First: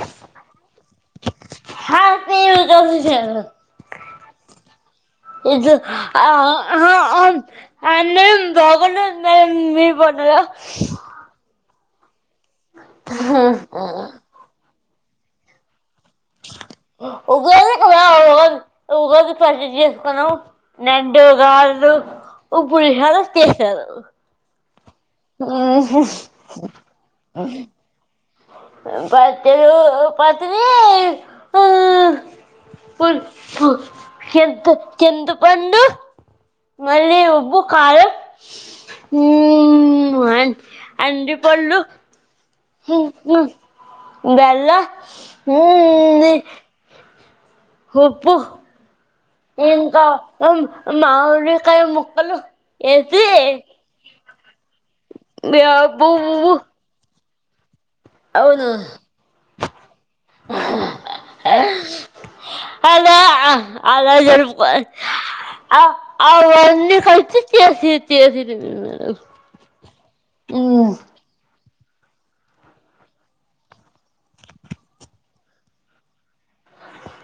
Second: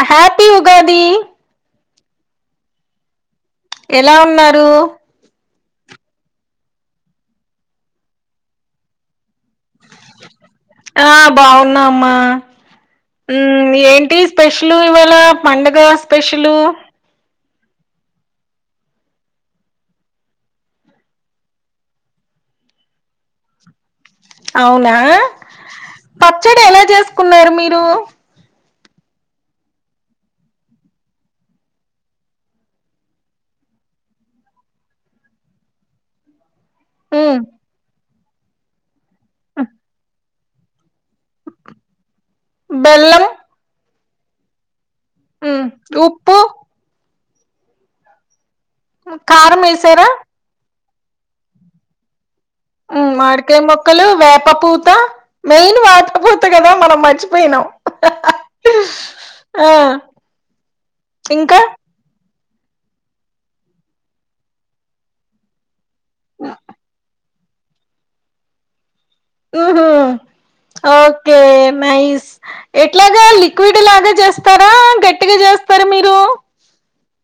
అ happy Ugadi హ తీ కసి చె ఎలా ఉన్నారు ఇద్ అఅఆ అహ హమ్ అందరం బాగున్నాం నేమ్ మీర్ బావున్నార నామ్మ ఏంటి స్పెషల్ లు ఇవాళ పండగాస్ స్పెషలు ఉగాది కదా ఉగాది ఉగాది పచ్చడి చేసుకున్నాం నెండు గార్లు ఉ పులిహార చేసారు. అవును నా పచ్చడి ఎలా చేసుకున్నారు మీరు పచ్చడో పచ్చడీ ఆహ్వా పు పు చింత చింతపండు మళ్ళీ మ్, ఉబ్బు కారం ఉమ్ ఆ వాయ్ అండీ పళ్ళు బెల్లం ఇంట్నాన్ బెల్లం హ్మ్ ఉప్పు హోప్పు కారం మేసేర మావిడికాయ ముక్కలు వేసి మావిడికాయ ముక్కలు వేప పప్పు త మెయిన్ వేపు వాడకపోతే పువ్వు కదా మనం మర్చి పోయినం అవును ఇంకా అదా అలా జరుపుకోవలి అ అవన్ని కల్చి చేసి చేసి ఊహు ఓకే నైస్ ఎట్లాగా లిక్విడ్ లాగా చేస్తారా గట్టిగా చేస్తారా మీరు.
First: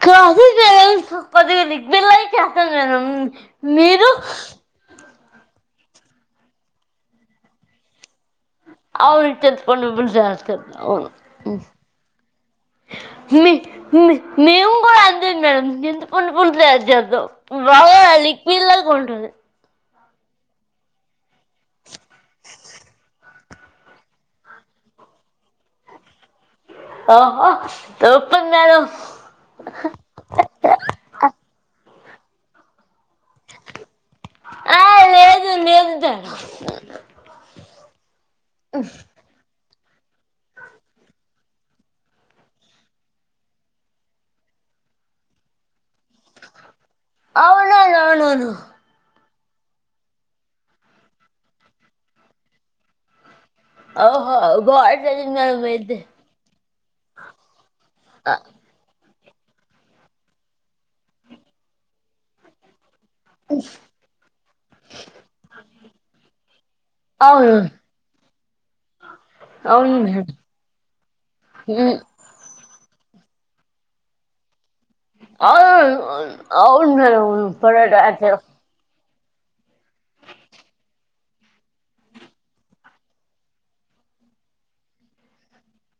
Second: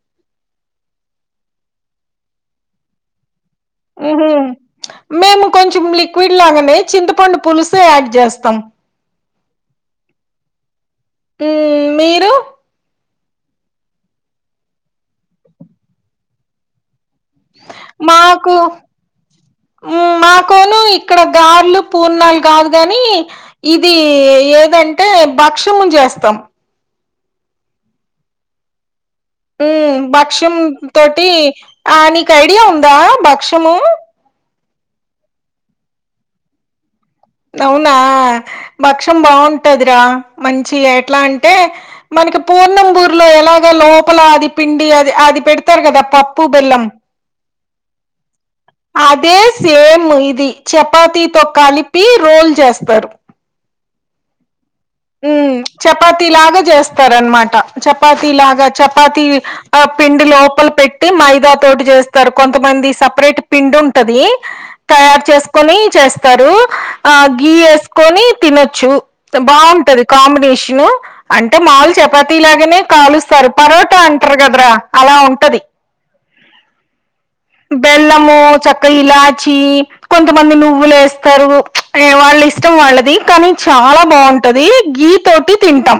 కాదు గ్యాస్ కొద్దిగా లిక్విడ్ లాగే చేస్తాన్ నేను మీరు ఉహు మేము కొంచెం లిక్విడ్ లాగానే చింతపండు పులుసే యాడ్ జస్. అవు [unintelligible] ఊమ్ మీరు మె మె మేము గూడా అదే మేడం చింత పండు పులుసే [unintelligible] వి వాగా లిక్విడ్లాగ ఉంటది మా కోను ఇక్కడ గార్లు పూర్ణాలు కాదు కానీ ఇది ఏదంటే భక్ష్యము చేస్తాం ఓహో తూపర్ మేడం ఊమ్ భక్ష్యం తోటి ఆ నీకు ఐడియా ఉందా భక్ష్యము ఆ లేదు లేదు దర అవునా భక్షం బావుం టదిరా మంచిగ ఎట్లా అంటే మనకి పూర్ణం బూర్ లో ఎలాగ లోపల అది పిండి అది అది పెడుతారు గదా పప్పు బెల్లం అవునవునవును అదే సేమ్ ఇది చపాతీతో కలి పి రోల్ చేస్తారు ఓహో బాగా చదివింది ఊమ్ మేడం అయితే చపాతి లాగా చేస్తారనమాట చపాతి ఆ, లాగా చ పతీ ఆ పిండి లోపల పెట్టి మైదా తోటి చేస్తారు కొంతమంది స పరేట్ పిండి ఉంటది తయారు చేసుకొని చేస్తారు ఆ గీ అవును ఏసుకొని తినొచ్చు అవును బాగుంటది మేడం కాంబినేషను అంటే మౌలు ఉమ్, చపాతీలె ఆగనే కాలుస్తారు పరోటా అంటరు గదరా అవు అవునవును పరాట అచ ఛీ కొంతమంది నువ్వులు ఏస్తారు ఏ వాళ్ళ ఇష్టం వాళ్ళది కానీ చాలా బాగుంటది గీ తోటి తింటం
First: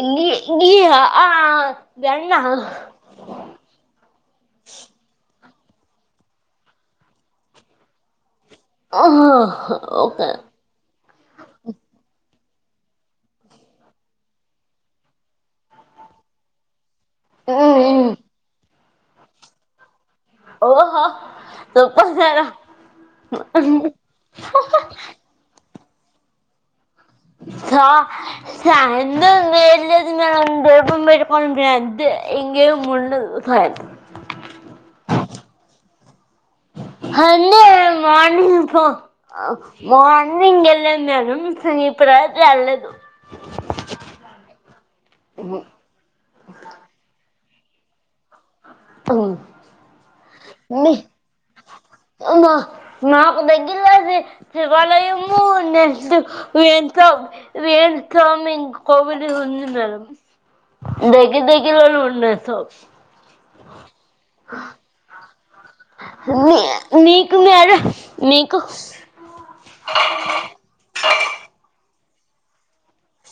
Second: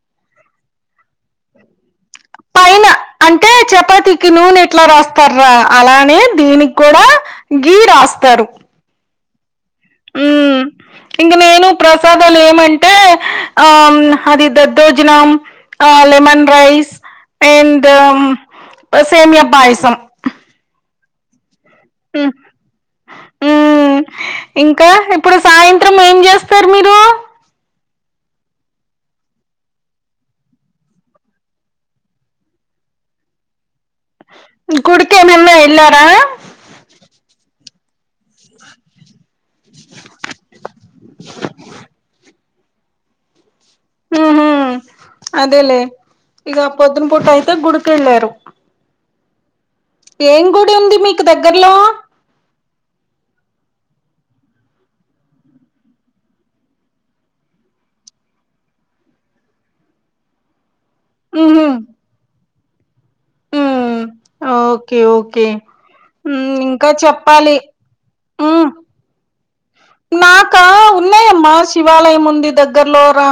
ఇంగి గీయా ఆ ఆ పైన అంటే చపాతికి నూనె ఎట్లా రాస్తారు అ అలానే దీనిగ్గూడా గీ రాస్తారు ఒహోహొ ఊమ్ ఇంగ నేను ప్రసాద్ లలు ఏమంటే ఆమ్ అది దద్దోజనం ఆ లెమన్ రైస్ ఊ అండ్ ఊమ్ సేమియా పాయసం ఓహో సుప్పర్ ఉమ్, సారా ఉమ్, త్రం ఏం చేస్తారు మీరు స స వేళదిన్నా ఉ ఇ మరు కొ ఎంత ఎ ము స కుడుకేనల ఎలా అడి మార్నింగ్తో మ గెళ్ళందను సీపు రా లే అలేదు హ హ అదేలే ఇక పోధున పుటయి గుడికెళ్ళారు పో ఏం గుడి ఉంది మీకు దగ్గర్లో మా మాకు దగ్గరలో శివాలయము న వస్మిం కోబడి ఉంది దగి ఉహు దకిళ్ళు ఉండ స ఓకే ఓకే ఉమ్ మీ ఇంకా నీకు చెప్పాలి నరు నీకు ఉమ్ దివాలయం ఉంది దగ్గరలో రా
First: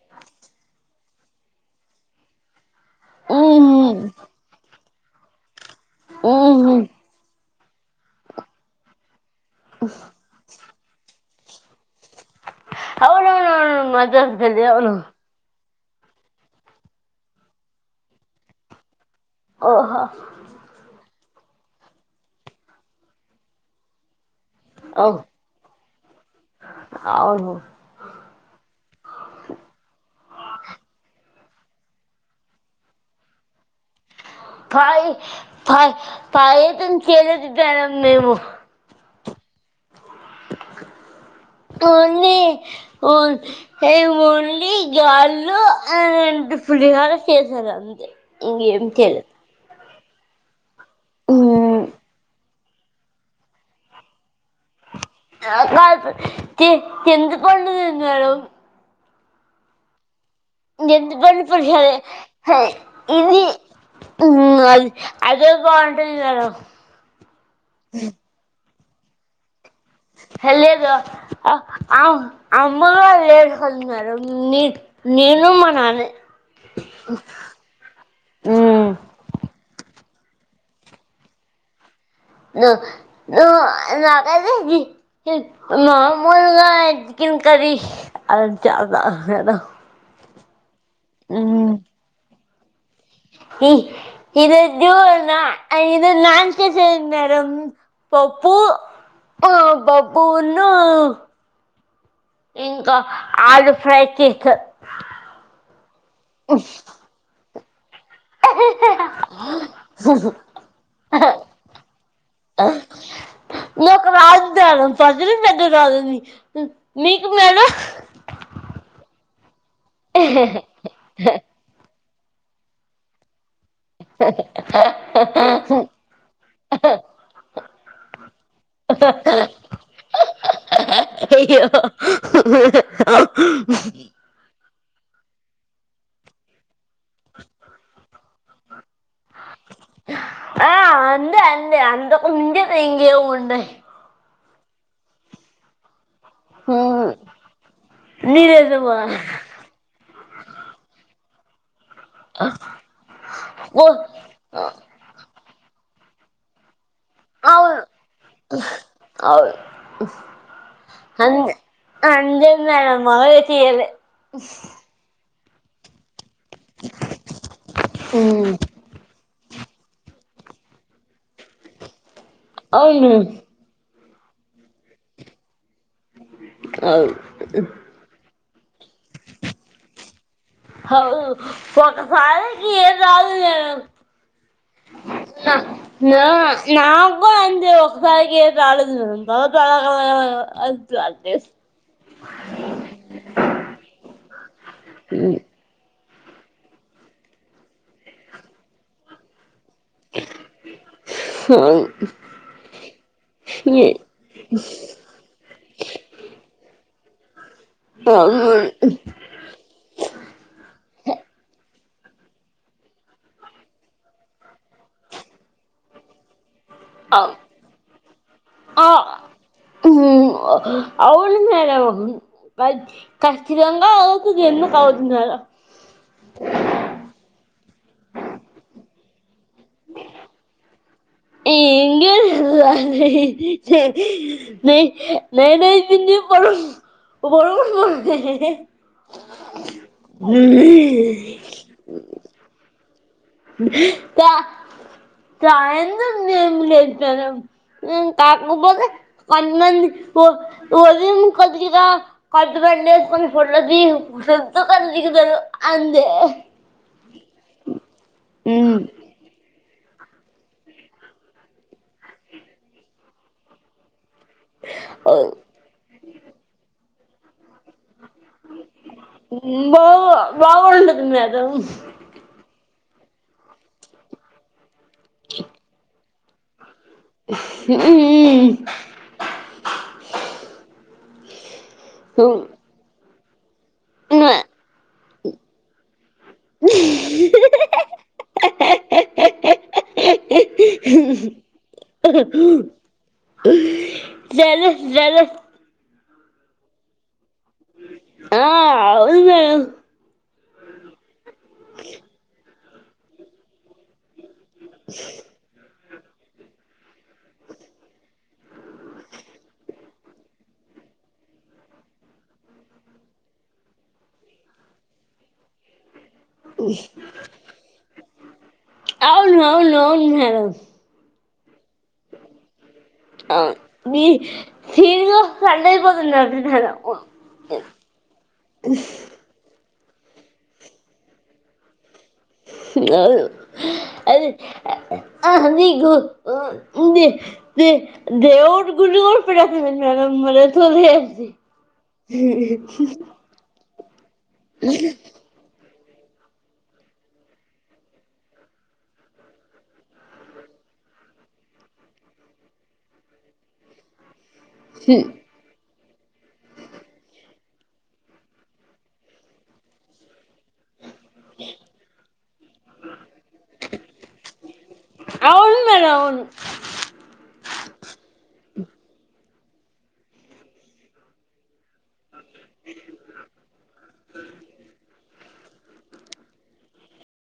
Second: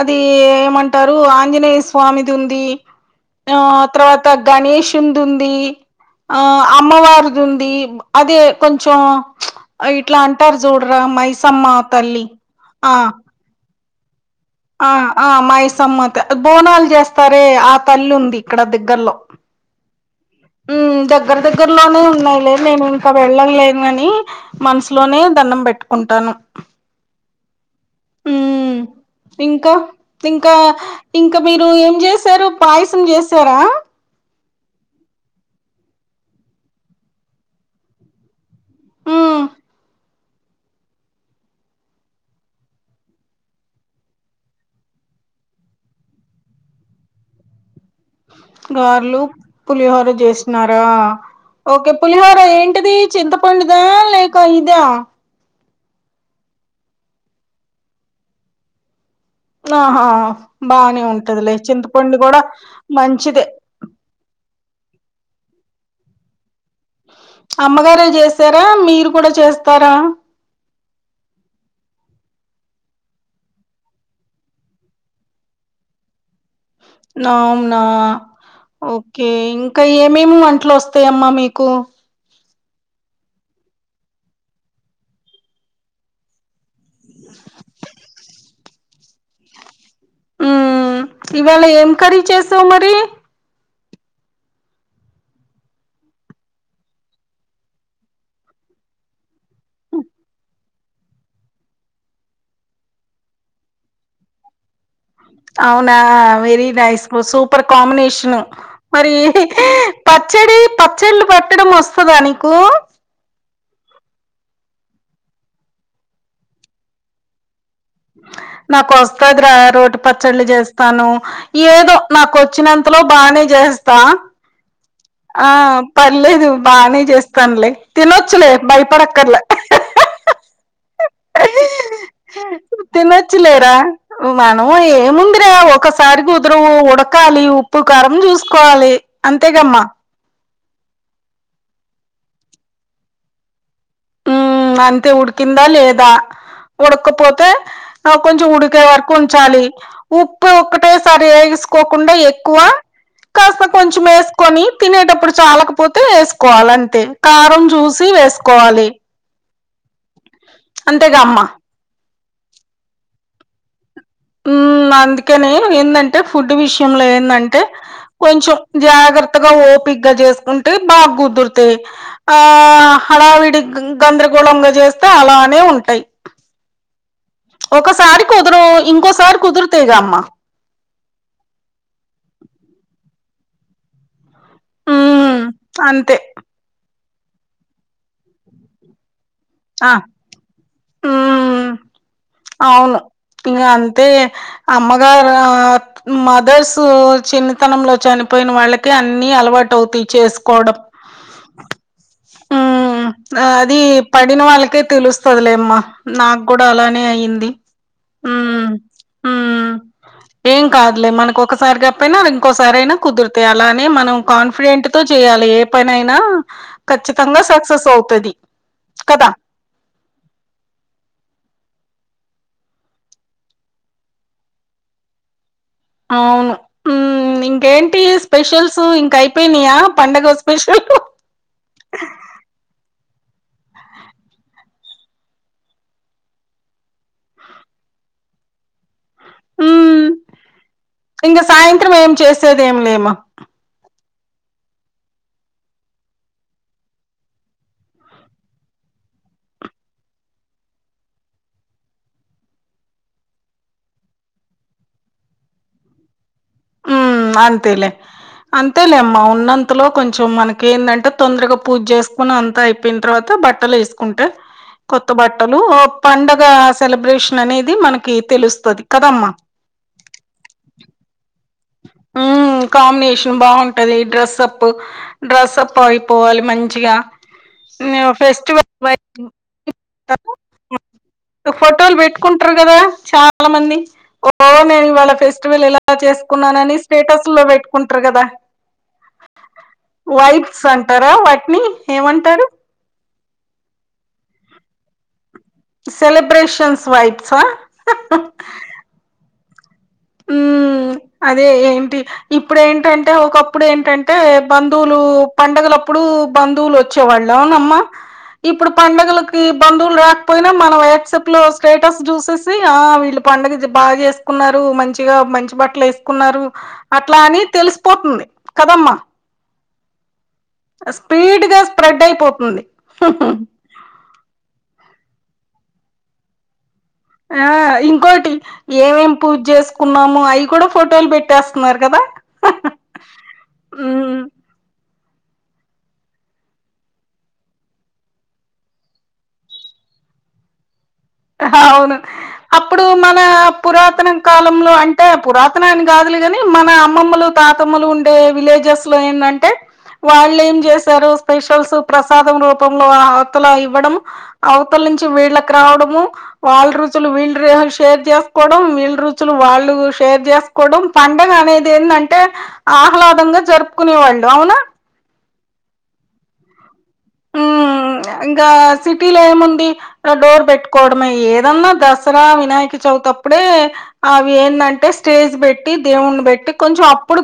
అది ఏమంటారు ఆంజనేయ స్వామిది ఉంది ఆ మ్మ్. తర్వాత గణేష్ చుందుంది ఆ మ్మ్. అమ్మవారు ఉంది అదే కొంచెం ఇట్లా అంటారు మైసమ్మా తల్లి ఆ అవున అవునువును [unintelligible] ఆ ఆ మై సమ్మత బోనాలు చేస్తారే ఆ తల్లి ఉంది ఇక్కడ దగ్గర్లో ఓహో ఉమ్ దగ్గర దగ్గరలోనే ఉన్నాయిలే నేను ఇంకా వెళ్ళలేను అని మనసులోనే అవును దండం పెట్టుకుంటాను అవును ఇంకా ఇంకా ఇంకా మీరు ఏం చేసారు పాయసం చేసారా పై పై పై పాయసం చేలేదుద్దరాం మేము ఆ ఓన్లీ ఒన్ మేము ఓన్లీ గారెలు అండ్ పులిహార చేశారు ఇంకేం గార్లు చేయలేదు పులిహోర చేస్తున్నారా ఉమ్, ఓకే పులిహోర ఏంటిది చింతపండుదా లే క ఇద కాదు చింతపండుదే మేడం ఆహా బానే చింతపండు ఉంటదిలే పులిహారే చింతపండు కూడా ఇది మంచిదే అది అదే భావుంటది మేడం అమ్మగారే చేసరా మీరు కూడా చేస్త హ లేదు అవు అమ్మగారు లేరు కదా మేడం నీ నేను మా నాన్నే అవునా ను ఓకే ఇంకా ఏం మేము వంట్లోస్తాయమ్మా మీకు నాకైతే మా మామూలుగా చికెన్ కర్రీ అలాంటివి రావు మేడమ్ ఉ ఇవాళ ఏం కరీ చేసి వ్ మరి ఈ ఈరోజు ఇది నన్నచేశారు మేడం పప్పు పప్పున్ను ఇంకా ఆలు ఫ్రైడ్ చేసారు అవునా వెరీ నైస్ ను సూప్ పర్ కాంబినేషన్ మరి చేసారు పచ్చడి పచ్చళ్ళు పట్టడం వస్తదా నీకు ప్రజలు పెగద్ద రాలంది మీకు మేడం నాకు వస్తుది రా రోటి పచ్చళ్ళ చేస్తాను ఏదో నాకు వచ్చినంతలో బాగానే ఆ పర్లేదు బాగానే చేస్తానులే తినొచ్చులే భయపడక్కర్లే అయ్యో తినొచ్చులేరా మా ఏముందిరా ఒకసారి కుదరవు ఉడకాలి ఉప్పు కారం చూసుకోవాలి అంతేగమ్మా ఆ అందు అందు అంత ముజ మేంగ్యవు ఉండ ఉ అంతే ఉడికిందా లేదా ఉమ్ ఉడకపోతే నాకు కొంచెం ఉడికే నిజమా వరకు ఉంచాలి ఉప్పు ఒకటే సారి కోకుండా ఎక్కువ కాస్త ఓ కొంచెం వేసుకొని తినేటప్పుడు చాలా పోతే స్కల్ అంట కారం చూసి వేసుకోవాలి అవు అంతేగామ్మ అజేన్నా మగాగా చేయాల ఉహ్ ఏందంటడి ఫుడ్ విషంటే కొ జా పిగగా చేసుకుంటే బాగా కుదురుతాది ఆ అవును హడావిడి గందరగోళంగా చేస్తే అలానే ఉంటాయి అవును ఒకసారి కుదరవు ఇంకోసారి కుదురుతేగా అమ్మా హా ఒకసారికి ఎం రాదు హ్మ్ అంతే నా నా కూడా అంతే ఒకసారికే ఏం రాలేదు న త ఆ అతు చెస్ హ్మ్ అమ్మగరా మదర్స్ చిన్నతనంలో చనిపోయిన వాళ్ళకే అన్ని అలవాటు టు చేసుకోవడం మ్మ్ అది పడిన వాళ్ళకే తెలుస్తుందిలేమ్మ నాకు కూడా అలానే అయింది మ్మ్ మ్మ్ ఏం కాదులే మనకు ఒకసారిగా ఎప్పుడైనా ఇంకోసారి అయినా కుదురుతాయ్ అలా అని మనం కాన్ఫిడెంట్ తో చేయాలి. ఏ పనైనా ఖచ్చితంగా సక్సెస్ అవుతది ఆ కదా హ్మ్ అవును హలో ఖచ్చితంగా అవుతాది ఎందుకు అవుతుంది కథ అవును మ్మ్ ఇంకేం ఇవి స్పెషల్స్ ఇంకా ఐ పోయినయ పండగ స్పెషల్ ఇంగ నేనేసింది. పడు పడు మ్మ్ ఇంక సాయంత్రం ఏం చేసేదేమి లేమ్మ ద సాయంత్రం ఏమ్ చేస్తారు. కాకపోతే కొంతమంది ఉదయం కొద్దిగా కొత్తబట్టలు వేసుకొని ఫోటో లు దిగుతారు అంతే మ్మ్ అంతేలే అంతే లేమ్మా ఉన్నంత బట్టలో కొంచెం మనకి ఏందంటే తొందరగా పూజ చేసుకునే అంతా అయిపోయిన తర్వాత బట్టలు వేసుకుని ఉంటే కొత్త బట్టలు ఓ పండగ సెలబ్రేషన్ అనేది మనకి తెలుస్తది కదమ్మా బాగు బాగుంటది మేడమ్ [inaudible] ఉమ్ కాంబినేషన్ బాగుంటది డ్రెస్అప్ ప్ డ్రెస్ అప్ ఐ పోవాలి మం చీగా ఫెస్టివల్ [inaudible] ఫోటోలు పెట్టుకుంటారు కదా చా చాలా మంది ఓ నేను ఇవాళ ఫెస్టివల్ ఇలా చేస్ కున్నానని స్టేటస్ లో పెట్టుకుంటారు కదా వైబ్స్ అంటారా వాటిని ఏమంటారు? Jealous jealous celebrations vibes వా ఆ అవును మేడం హ్మ్ అదే ఏంటి ఇ ఇప్పుడు ఏంటంటే ఒకప్పుడు ఏంటంటే బంధువులు పండుగలప్ ప్పుడు బంధువులు వచ్చేవాళ్లు అవునమ్మ ఇప్పుడు పండుగలకి బందువులు రాకపోయినా మన వాట్స్ అప్ లో స్టేటస్ చూసేసి ఆ వీళ్లు పండగ బాగా చేసుకున్నారు మంచి గా మంచి బట్టలు ఏస్ కున్నారు అట్లా అని తెలిసిపోతుంది కదమ్మా. అవును అవును అవును మేడం అస్ స్పీడ్ గా స్ప్రెడ్ అయిపోతుంది. ఆ మీ [unintelligible] సండే అయిపోతుంది [unintelligible] మేడం ఆ ఇంకోటి ఏమ్ పూజ చేసు కున్నాము అయి కూడా ఫోటోలు పెట్టేస్తున్నారు కదా. అవును ఉమ్ అది అ అది గు ఉ ఉంది దే దేవుడి గుడి కుడా పెట్టె [unintelligible] అవును అప్పుడు మన పురాతనం కాలంలో అంటే పురాతనానికి కాదులే కాని మన అమ్మమ్మలు తాతమ్మలు ఉండే విలేజెస్ లో ఏందంటే వాళ్ళు ఏం చేసారు స్పెషల్స్ ప్రసాదం రూపంలో అవతలా ఇవ్వడం అవతల నుంచి వీళ్ళకి రావడం మ్మ్ వాళ్ళ రుచులు వీళ్ళు షేర్ చేసుకోవడం వీళ్ళ రుచులు వాళ్ళు షేర్ చేసు కొడం పండగ అనేది ఏంటంటే ఆహ్లాదంగా జరుపుకునే వాళ్ళు అవునా అవును మేడం అవును ఊ ఇంకా సిటీలో ఏమున్ డి రా డోర్ పెట్టుకోవడమే ఏదన్నా దసరా వినాయక చవితప్పుడే అవి ఏందంటే స్టేజ్ పెట్ ట్టి దేవుడ్ని పెట్టి కొంచెం అప్పుడు